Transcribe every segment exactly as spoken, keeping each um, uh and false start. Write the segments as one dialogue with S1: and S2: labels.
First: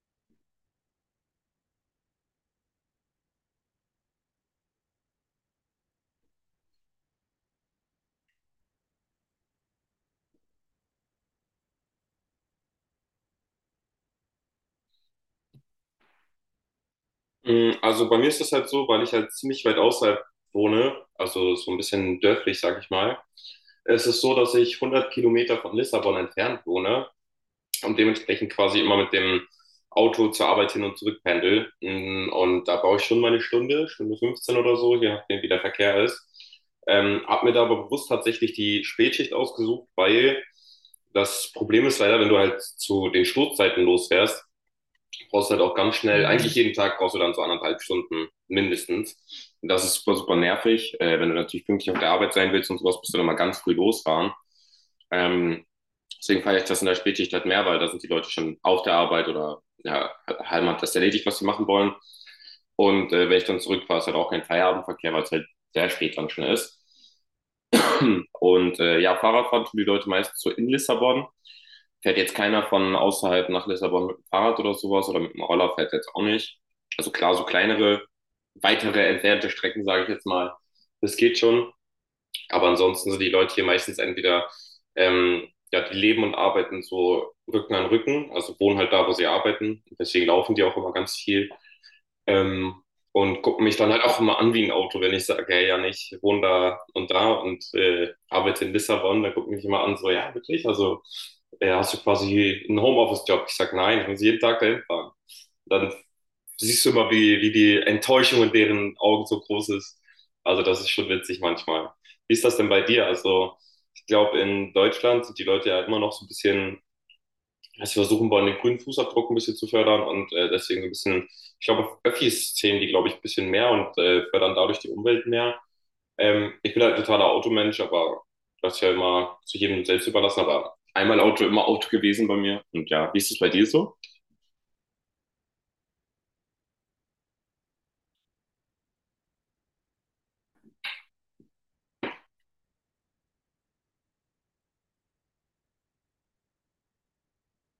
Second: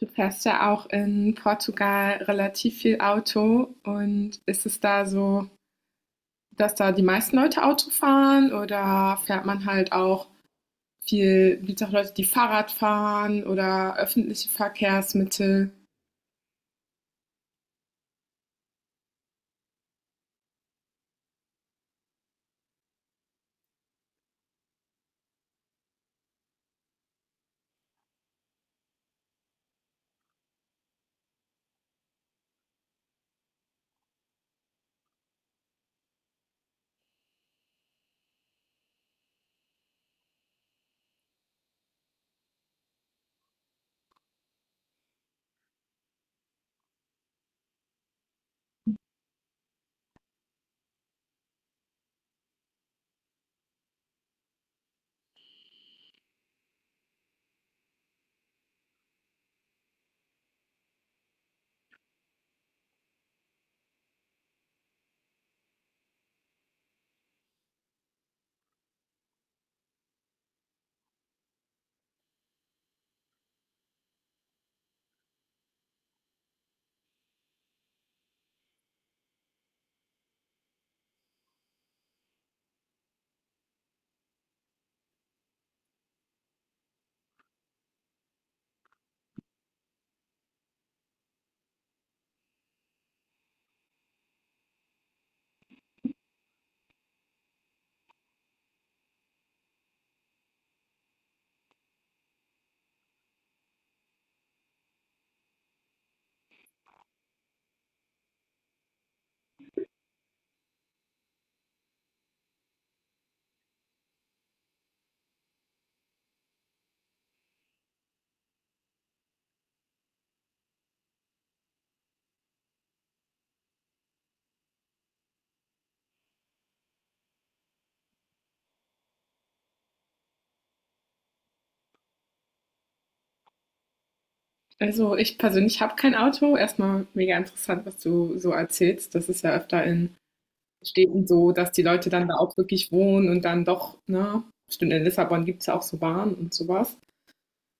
S1: Du fährst ja auch in Portugal relativ viel Auto. Und ist es da so, dass da die meisten Leute Auto fahren oder fährt man halt auch viel, gibt es auch Leute, die Fahrrad fahren oder öffentliche Verkehrsmittel?
S2: Mm, Also bei mir ist das halt so, weil ich halt ziemlich weit außerhalb wohne, also so ein bisschen dörflich, sag ich mal. Es ist so, dass ich 100 Kilometer von Lissabon entfernt wohne und dementsprechend quasi immer mit dem Auto zur Arbeit hin und zurück pendel. Mm, Und da brauche ich schon meine Stunde, Stunde fünfzehn oder so, je nachdem, wie der Verkehr ist. Ähm, hab mir da aber bewusst tatsächlich die Spätschicht ausgesucht, weil das Problem ist leider, wenn du halt zu den Stoßzeiten losfährst, Du brauchst halt auch ganz schnell, eigentlich jeden Tag brauchst du dann so anderthalb Stunden mindestens. Und das ist super, super nervig. Äh, wenn du natürlich pünktlich auf der Arbeit sein willst und sowas, musst du dann mal ganz früh losfahren. Ähm, Deswegen feiere ich das in der Spätschicht halt mehr, weil da sind die Leute schon auf der Arbeit oder ja, Halm hat das erledigt, was sie machen wollen. Und äh, wenn ich dann zurückfahre, ist halt auch kein Feierabendverkehr, weil es halt sehr spät dann schon ist. Und äh, ja, Fahrradfahren tun die Leute meistens so in Lissabon. Fährt jetzt keiner von außerhalb nach Lissabon mit dem Fahrrad oder sowas oder mit dem Roller fährt jetzt auch nicht. Also klar, so kleinere, weitere entfernte Strecken, sage ich jetzt mal, das geht schon. Aber ansonsten sind die Leute hier meistens entweder, ähm, ja, die leben und arbeiten so Rücken an Rücken, also wohnen halt da, wo sie arbeiten. Deswegen laufen die auch immer ganz viel. Ähm, und gucke mich dann halt auch immer an wie ein Auto, wenn ich sage, hey, ja, ich wohne da und da und äh, arbeite in Lissabon, dann gucken mich immer an, so, ja, wirklich, also äh, hast du quasi einen Homeoffice-Job? Ich sage, nein, ich muss jeden Tag dahin fahren. Dann siehst du immer, wie, wie die Enttäuschung in deren Augen so groß ist. Also das ist schon witzig manchmal. Wie ist das denn bei dir? Also ich glaube, in Deutschland sind die Leute ja immer noch so ein bisschen, also versuchen wollen, den grünen Fußabdruck ein bisschen zu fördern und äh, deswegen so ein bisschen, ich glaube, Öffis zählen die, glaube ich, ein bisschen mehr und äh, fördern dadurch die Umwelt mehr. Ähm, ich bin halt ein totaler Automensch, aber das ist ja immer zu jedem selbst überlassen, aber einmal Auto, immer Auto gewesen bei mir. Und ja, wie ist es bei dir so?
S1: Also ich persönlich habe kein Auto. Erstmal mega interessant, was du so erzählst. Das ist ja öfter in Städten so, dass die Leute dann da auch wirklich wohnen und dann doch, ne? Stimmt, in Lissabon gibt es ja auch so Bahnen und sowas.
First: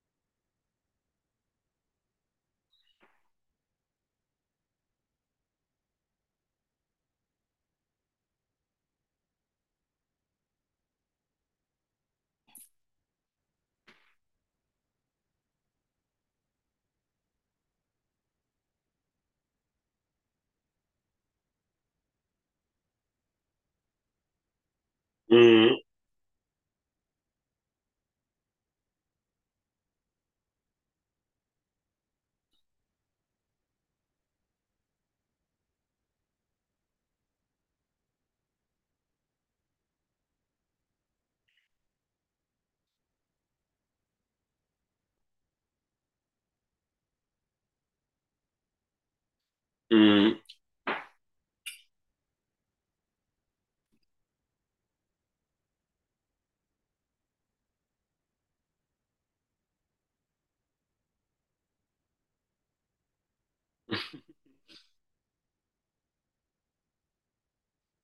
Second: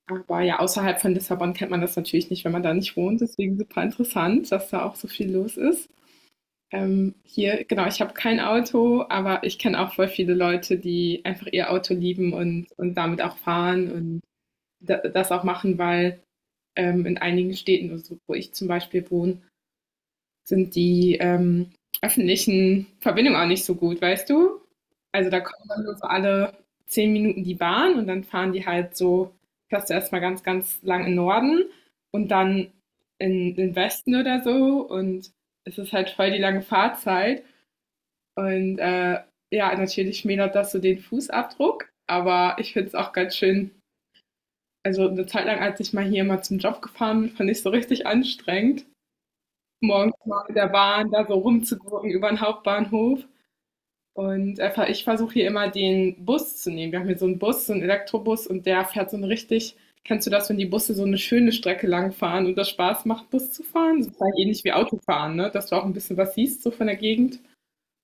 S1: Aber ja, außerhalb von Lissabon kennt man das natürlich nicht, wenn man da nicht wohnt. Deswegen super interessant, dass da auch so viel los ist. Ähm, hier, genau, ich habe kein Auto, aber ich kenne auch voll viele Leute, die einfach ihr Auto lieben und, und damit auch fahren und da, das auch machen, weil ähm, in einigen Städten, also wo ich zum Beispiel wohne, sind die ähm, öffentlichen Verbindungen auch nicht so gut, weißt du? Also, da kommt
S2: Mhm,
S1: dann nur so alle zehn Minuten die Bahn und dann fahren die halt so, fährst du erst ganz, ganz lang in Norden und dann in den Westen oder so, und es ist halt voll die lange Fahrzeit und, äh, ja, natürlich schmälert das so den Fußabdruck, aber ich finde es auch ganz schön. Also, eine Zeit lang, als ich mal hier mal zum Job gefahren bin, fand ich's so richtig anstrengend, morgens
S2: mhm.
S1: mal mit der Bahn da so rumzugurken über den Hauptbahnhof. Und einfach, ich versuche hier immer den Bus zu nehmen. Wir haben hier so einen Bus, so einen Elektrobus, und der fährt so eine richtig, kennst du das, wenn die Busse so eine schöne Strecke lang fahren und das Spaß macht, Bus zu fahren? So ähnlich wie Autofahren, ne, dass du auch ein bisschen was siehst so von der Gegend.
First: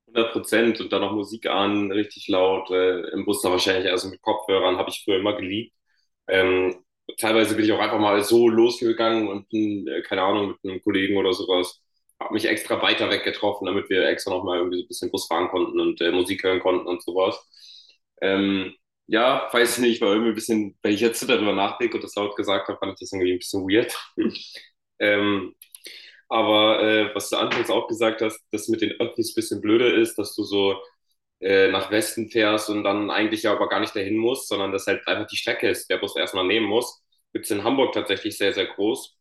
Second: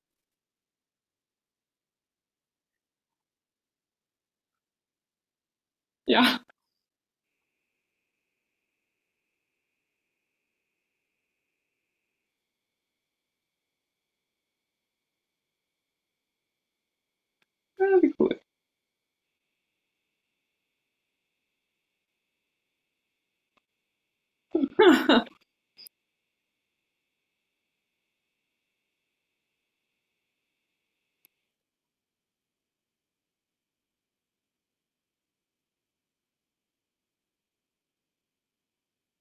S2: Hundert Prozent und dann noch Musik an, richtig laut, äh, im Bus dann wahrscheinlich, also mit Kopfhörern, habe ich früher immer geliebt.
S1: Ja,
S2: Ähm, Teilweise bin ich auch einfach mal so losgegangen und bin, äh, keine Ahnung, mit einem Kollegen oder sowas, habe mich extra weiter weg getroffen, damit wir extra nochmal irgendwie so ein bisschen Bus fahren konnten und äh, Musik hören konnten und sowas.
S1: ja, wie cool.
S2: Ähm, ja, weiß nicht, war irgendwie ein bisschen, wenn ich jetzt darüber nachdenke und das laut gesagt habe, fand ich das irgendwie ein bisschen weird. ähm, aber äh, was du anfangs auch gesagt hast, dass mit den Öffis ein bisschen blöder ist, dass du so äh, nach Westen fährst und dann eigentlich ja aber gar nicht dahin musst, sondern dass halt einfach die Strecke ist, der Bus erstmal nehmen muss. Gibt es in Hamburg tatsächlich sehr, sehr groß.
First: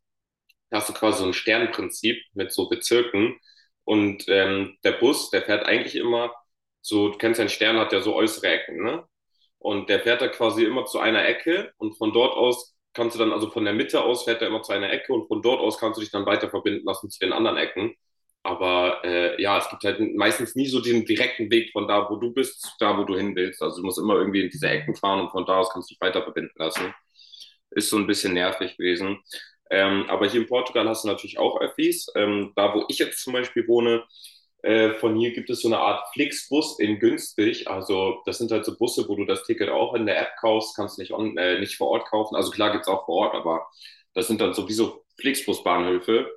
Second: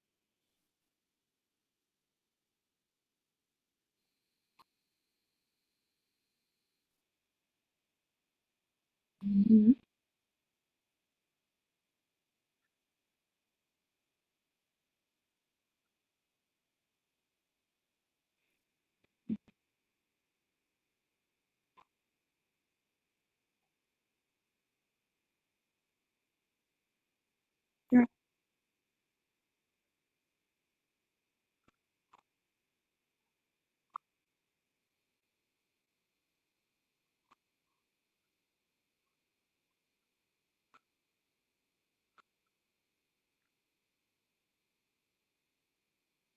S2: Da hast du quasi so ein Sternprinzip mit so Bezirken. Und ähm, der Bus, der fährt eigentlich immer so, du kennst ja, ein Stern hat ja so äußere Ecken, ne?
S1: Mhm.
S2: Und der fährt da quasi immer zu einer Ecke und von dort aus kannst du dann, also von der Mitte aus fährt er immer zu einer Ecke und von dort aus kannst du dich dann weiter verbinden lassen zu den anderen Ecken. Aber äh, ja, es gibt halt meistens nie so den direkten Weg von da, wo du bist, zu da, wo du hin willst. Also du musst immer irgendwie in diese Ecken fahren und von da aus kannst du dich weiter verbinden lassen. Ist so
S1: Ja,
S2: ein bisschen nervig gewesen. Ähm, aber hier in Portugal hast du natürlich auch Öffis. Ähm, da, wo ich jetzt zum Beispiel wohne, äh, von hier gibt es so eine Art Flixbus in günstig. Also das sind halt so Busse, wo du das Ticket auch in der App kaufst, kannst nicht, on, äh, nicht vor Ort kaufen. Also klar gibt es auch vor Ort, aber das sind dann sowieso Flixbus-Bahnhöfe.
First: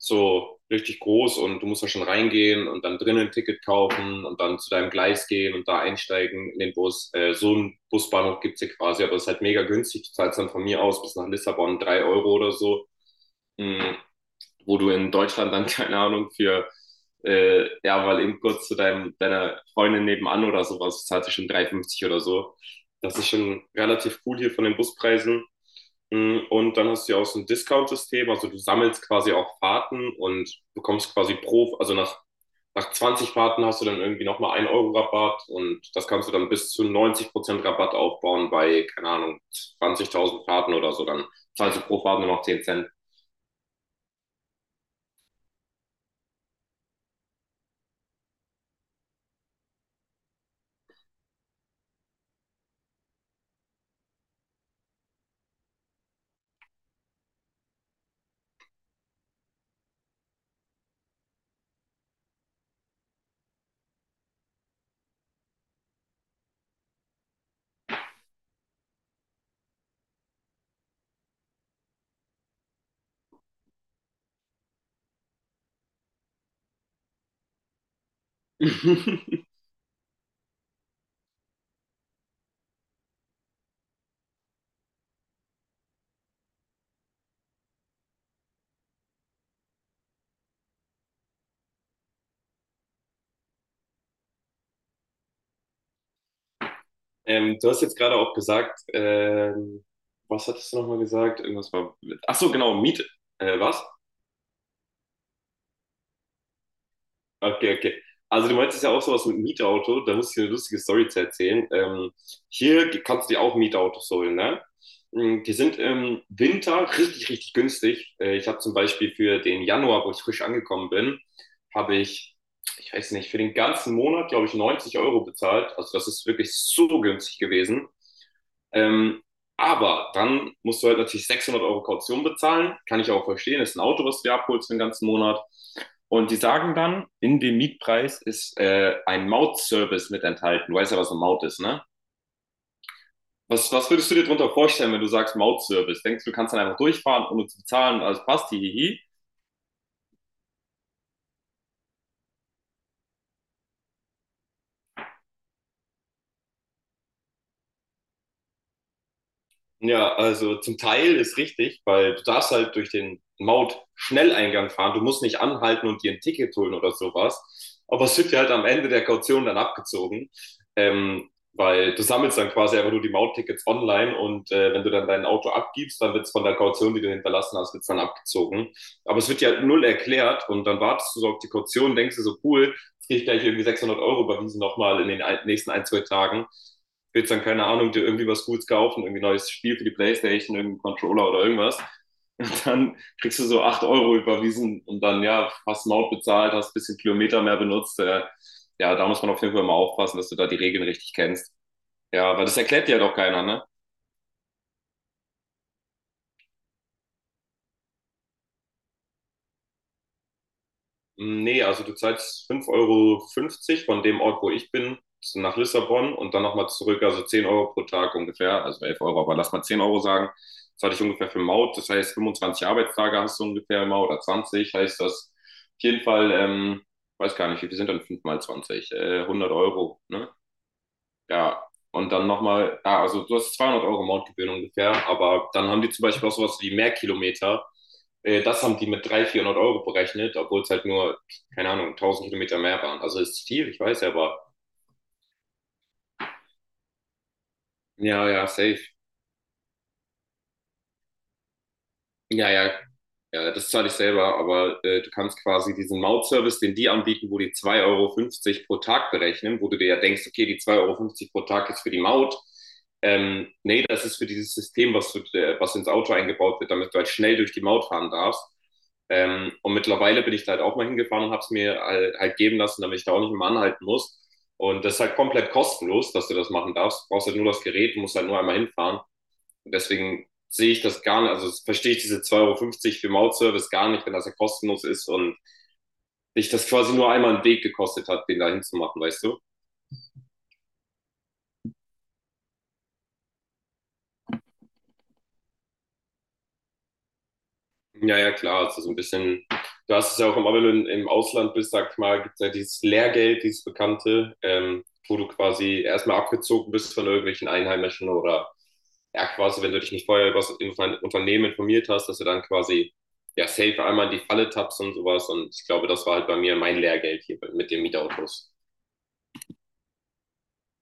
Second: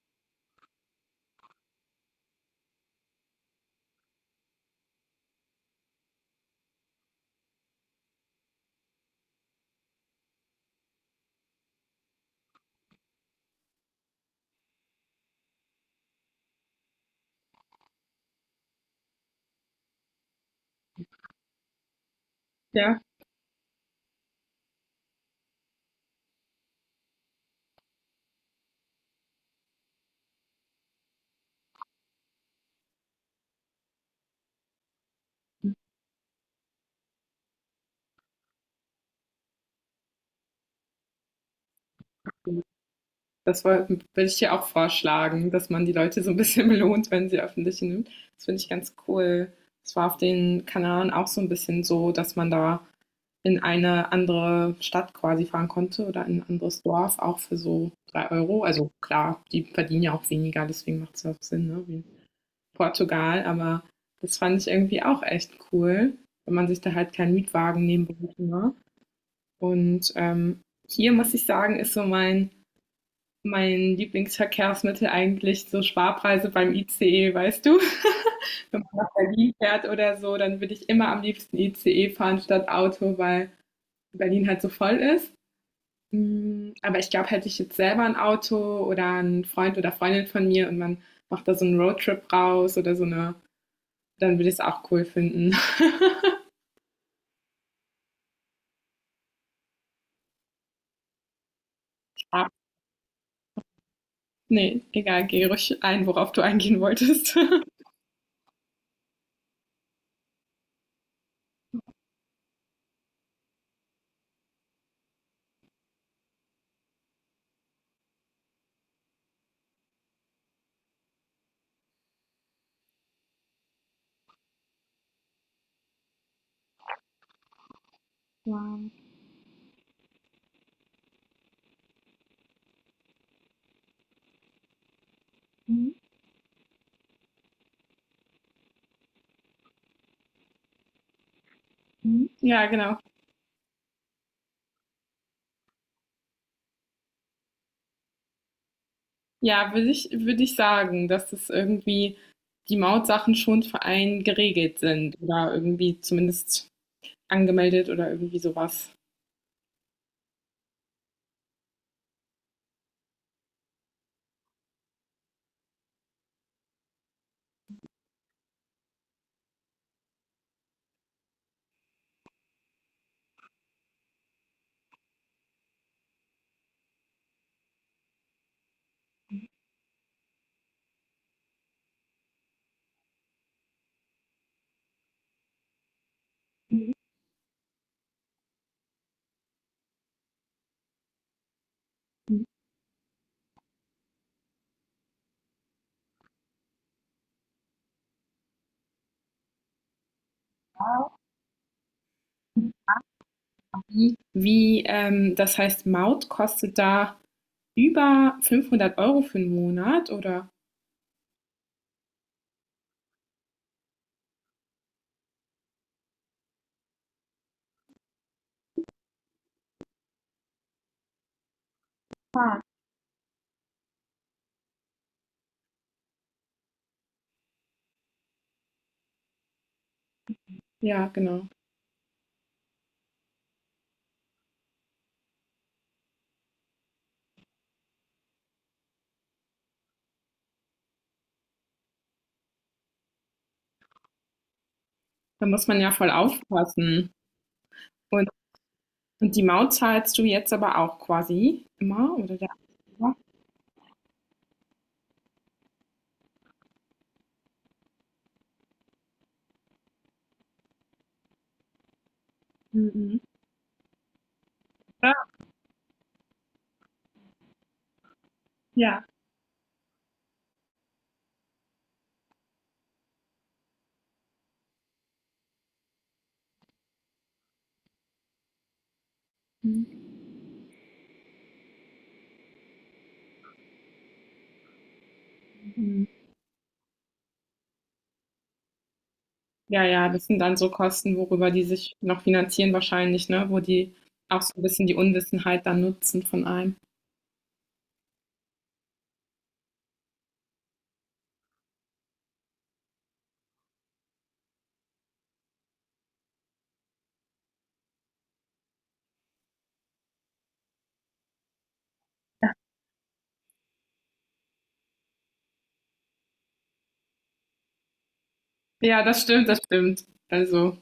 S2: So richtig groß, und du musst da schon reingehen und dann drinnen ein Ticket kaufen und dann zu deinem Gleis gehen und da einsteigen in den Bus. Äh, so einen Busbahnhof gibt's hier quasi, aber es ist halt mega günstig. Du zahlst dann von mir aus bis nach Lissabon drei Euro oder so. Mm, Wo du in Deutschland dann, keine Ahnung, für, äh, ja, weil eben kurz zu deinem, deiner Freundin nebenan oder sowas, zahlt sich schon drei fünfzig oder so.
S1: ja,
S2: Das ist schon relativ cool hier von den Buspreisen. Mm, Und dann hast du ja auch so ein Discount-System, also du sammelst quasi auch Fahrten und bekommst quasi pro, also nach, nach zwanzig Fahrten hast du dann irgendwie nochmal ein Euro Rabatt, und das kannst du dann bis zu 90% Prozent Rabatt aufbauen bei, keine Ahnung, zwanzigtausend Fahrten oder so, dann zahlst du pro Fahrt nur noch zehn Cent.
S1: das woll würde ich dir auch vorschlagen, dass man die Leute so ein bisschen belohnt, wenn sie öffentliche nimmt. Das finde ich ganz cool. Das war auf den Kanaren auch so ein bisschen so, dass man da in eine andere Stadt quasi fahren konnte oder in ein anderes Dorf, auch für so drei Euro. Also klar, die verdienen ja auch weniger, deswegen macht es ja auch Sinn, ne? Wie in Portugal. Aber das fand ich irgendwie auch echt cool, wenn man sich da halt keinen Mietwagen nehmen musste. Ne? Und ähm, hier muss ich sagen, ist so mein, mein Lieblingsverkehrsmittel eigentlich so Sparpreise beim I C E, weißt du? Wenn man nach Berlin fährt oder so, dann würde ich immer am liebsten I C E fahren statt Auto, weil Berlin halt so voll ist. Hm, aber ich glaube, hätte ich jetzt selber ein Auto oder 'n Freund oder Freundin von mir und man macht da so 'n Roadtrip raus oder so eine, dann würde ich es auch cool finden.
S2: Ähm, du hast jetzt gerade auch gesagt, ähm, was hattest du nochmal gesagt? Irgendwas war mit. Ach
S1: Ja,
S2: so, genau, Miet. Äh, was?
S1: ne, egal, geh ruhig ein, worauf du eingehen wolltest.
S2: Okay, okay. Also du meintest ja auch sowas mit Mietauto, da muss ich dir eine lustige Story zu erzählen. Ähm, hier kannst du dir auch Mietautos holen, ne? Mm, Die sind im Winter richtig, richtig günstig. Äh, ich habe zum Beispiel für den Januar, wo ich frisch angekommen bin, habe ich, ich weiß nicht, für den ganzen Monat, glaube ich, neunzig Euro bezahlt. Also das ist wirklich so günstig gewesen.
S1: Wow.
S2: Ähm, aber dann musst du halt natürlich sechshundert Euro Kaution bezahlen. Kann ich auch verstehen. Das Ist ein Auto, was du dir abholst für den ganzen Monat.
S1: Mhm,
S2: Und die sagen dann, in dem Mietpreis ist äh, ein Mautservice mit enthalten. Du weißt ja, was eine Maut ist, ne?
S1: mhm. Ja, genau.
S2: Was, was würdest du dir darunter vorstellen, wenn du sagst Mautservice? Denkst du, du kannst dann einfach durchfahren, ohne zu bezahlen und alles passt, hihihi? Hi, hi.
S1: Ja, würde ich würde ich sagen, dass es irgendwie die Mautsachen schon für einen geregelt sind oder irgendwie zumindest angemeldet oder irgendwie sowas
S2: Ja, also zum Teil ist richtig, weil du darfst halt durch den Maut-Schnelleingang fahren. Du musst nicht anhalten und dir ein Ticket holen oder sowas. Aber es wird dir halt am Ende der Kaution dann abgezogen, ähm, weil du sammelst dann quasi einfach nur die Mauttickets online, und äh, wenn du dann dein Auto abgibst, dann wird es von der Kaution, die du hinterlassen hast, wird's dann abgezogen. Aber es wird dir halt null erklärt und dann wartest du so auf die Kaution, denkst dir so, cool, jetzt krieg ich gleich irgendwie sechshundert Euro überwiesen nochmal in den ein- nächsten ein, zwei Tagen, willst dann, keine Ahnung, dir irgendwie was Gutes kaufen, irgendwie neues Spiel für die Playstation, irgendeinen Controller oder irgendwas. Und dann kriegst du so acht Euro überwiesen und dann, ja, hast einen Maut bezahlt, hast ein bisschen Kilometer mehr benutzt. Äh, ja, da muss man auf jeden Fall mal aufpassen, dass du da die Regeln richtig kennst. Ja, weil das erklärt dir ja doch keiner, ne?
S1: was. Mhm. Wie, ähm das heißt, Maut kostet da über fünfhundert Euro für einen Monat oder
S2: Nee, also du zahlst fünf Euro fünfzig von dem Ort, wo ich bin, nach Lissabon und dann nochmal zurück, also zehn Euro pro Tag ungefähr, also elf Euro, aber lass mal zehn Euro sagen. Das hatte ich ungefähr für Maut, das heißt fünfundzwanzig Arbeitstage hast du ungefähr immer oder zwanzig, heißt das auf jeden Fall, ähm, weiß gar nicht, wie viel sind dann fünf mal zwanzig? Äh, hundert Euro, ne?
S1: ja, genau.
S2: Ja, und dann nochmal, ah, also du hast zweihundert Euro Mountgebühren ungefähr, aber dann haben die zum Beispiel auch sowas wie Mehrkilometer. Äh, Das haben die mit dreihundert, vierhundert Euro berechnet, obwohl es halt nur, keine Ahnung, tausend Kilometer mehr waren. Also ist viel, ich weiß ja, aber
S1: Da muss man ja voll aufpassen.
S2: ja,
S1: Und
S2: ja, safe.
S1: und die Maut zahlst du jetzt aber auch quasi immer oder der
S2: Ja, ja,
S1: Anwalt?
S2: Ja, das zahle ich selber, aber äh, du kannst quasi diesen Mautservice, den die anbieten, wo die zwei Euro fünfzig pro Tag berechnen, wo du dir ja denkst, okay, die zwei Euro fünfzig pro Tag ist für die Maut.
S1: Mhm.
S2: Ähm, nee, das ist für dieses System, was, du,
S1: Ah,
S2: äh, was ins Auto eingebaut wird, damit du halt schnell durch die Maut fahren darfst.
S1: ja.
S2: Ähm, und mittlerweile bin ich da halt auch mal hingefahren und habe es mir halt, halt geben lassen, damit ich da auch nicht immer anhalten muss. Und das ist halt komplett kostenlos, dass du das machen darfst. Du brauchst halt nur das Gerät, musst halt nur einmal hinfahren. Und deswegen sehe ich das gar nicht, also verstehe ich diese zwei Euro fünfzig für Mautservice gar nicht, wenn das ja kostenlos ist und
S1: Mhm.
S2: dich das quasi nur einmal einen Weg gekostet hat, den da hinzumachen, weißt du?
S1: Ja, ja, das sind dann so Kosten, worüber die sich noch finanzieren wahrscheinlich, ne, wo die auch so ein bisschen die Unwissenheit dann nutzen von einem.
S2: Ja, ja, klar, also so ein bisschen, du hast es ja auch, im, wenn du im Ausland bist, sag ich mal, gibt es ja dieses Lehrgeld, dieses Bekannte, ähm, wo du quasi erstmal abgezogen bist von irgendwelchen Einheimischen, oder ja, quasi, wenn du dich nicht vorher über das Unternehmen informiert hast, dass du dann quasi ja safe einmal in die Falle tappst und sowas. Und ich glaube, das war halt bei mir mein Lehrgeld hier mit den Mietautos.
S1: Ja, das stimmt, das stimmt. Also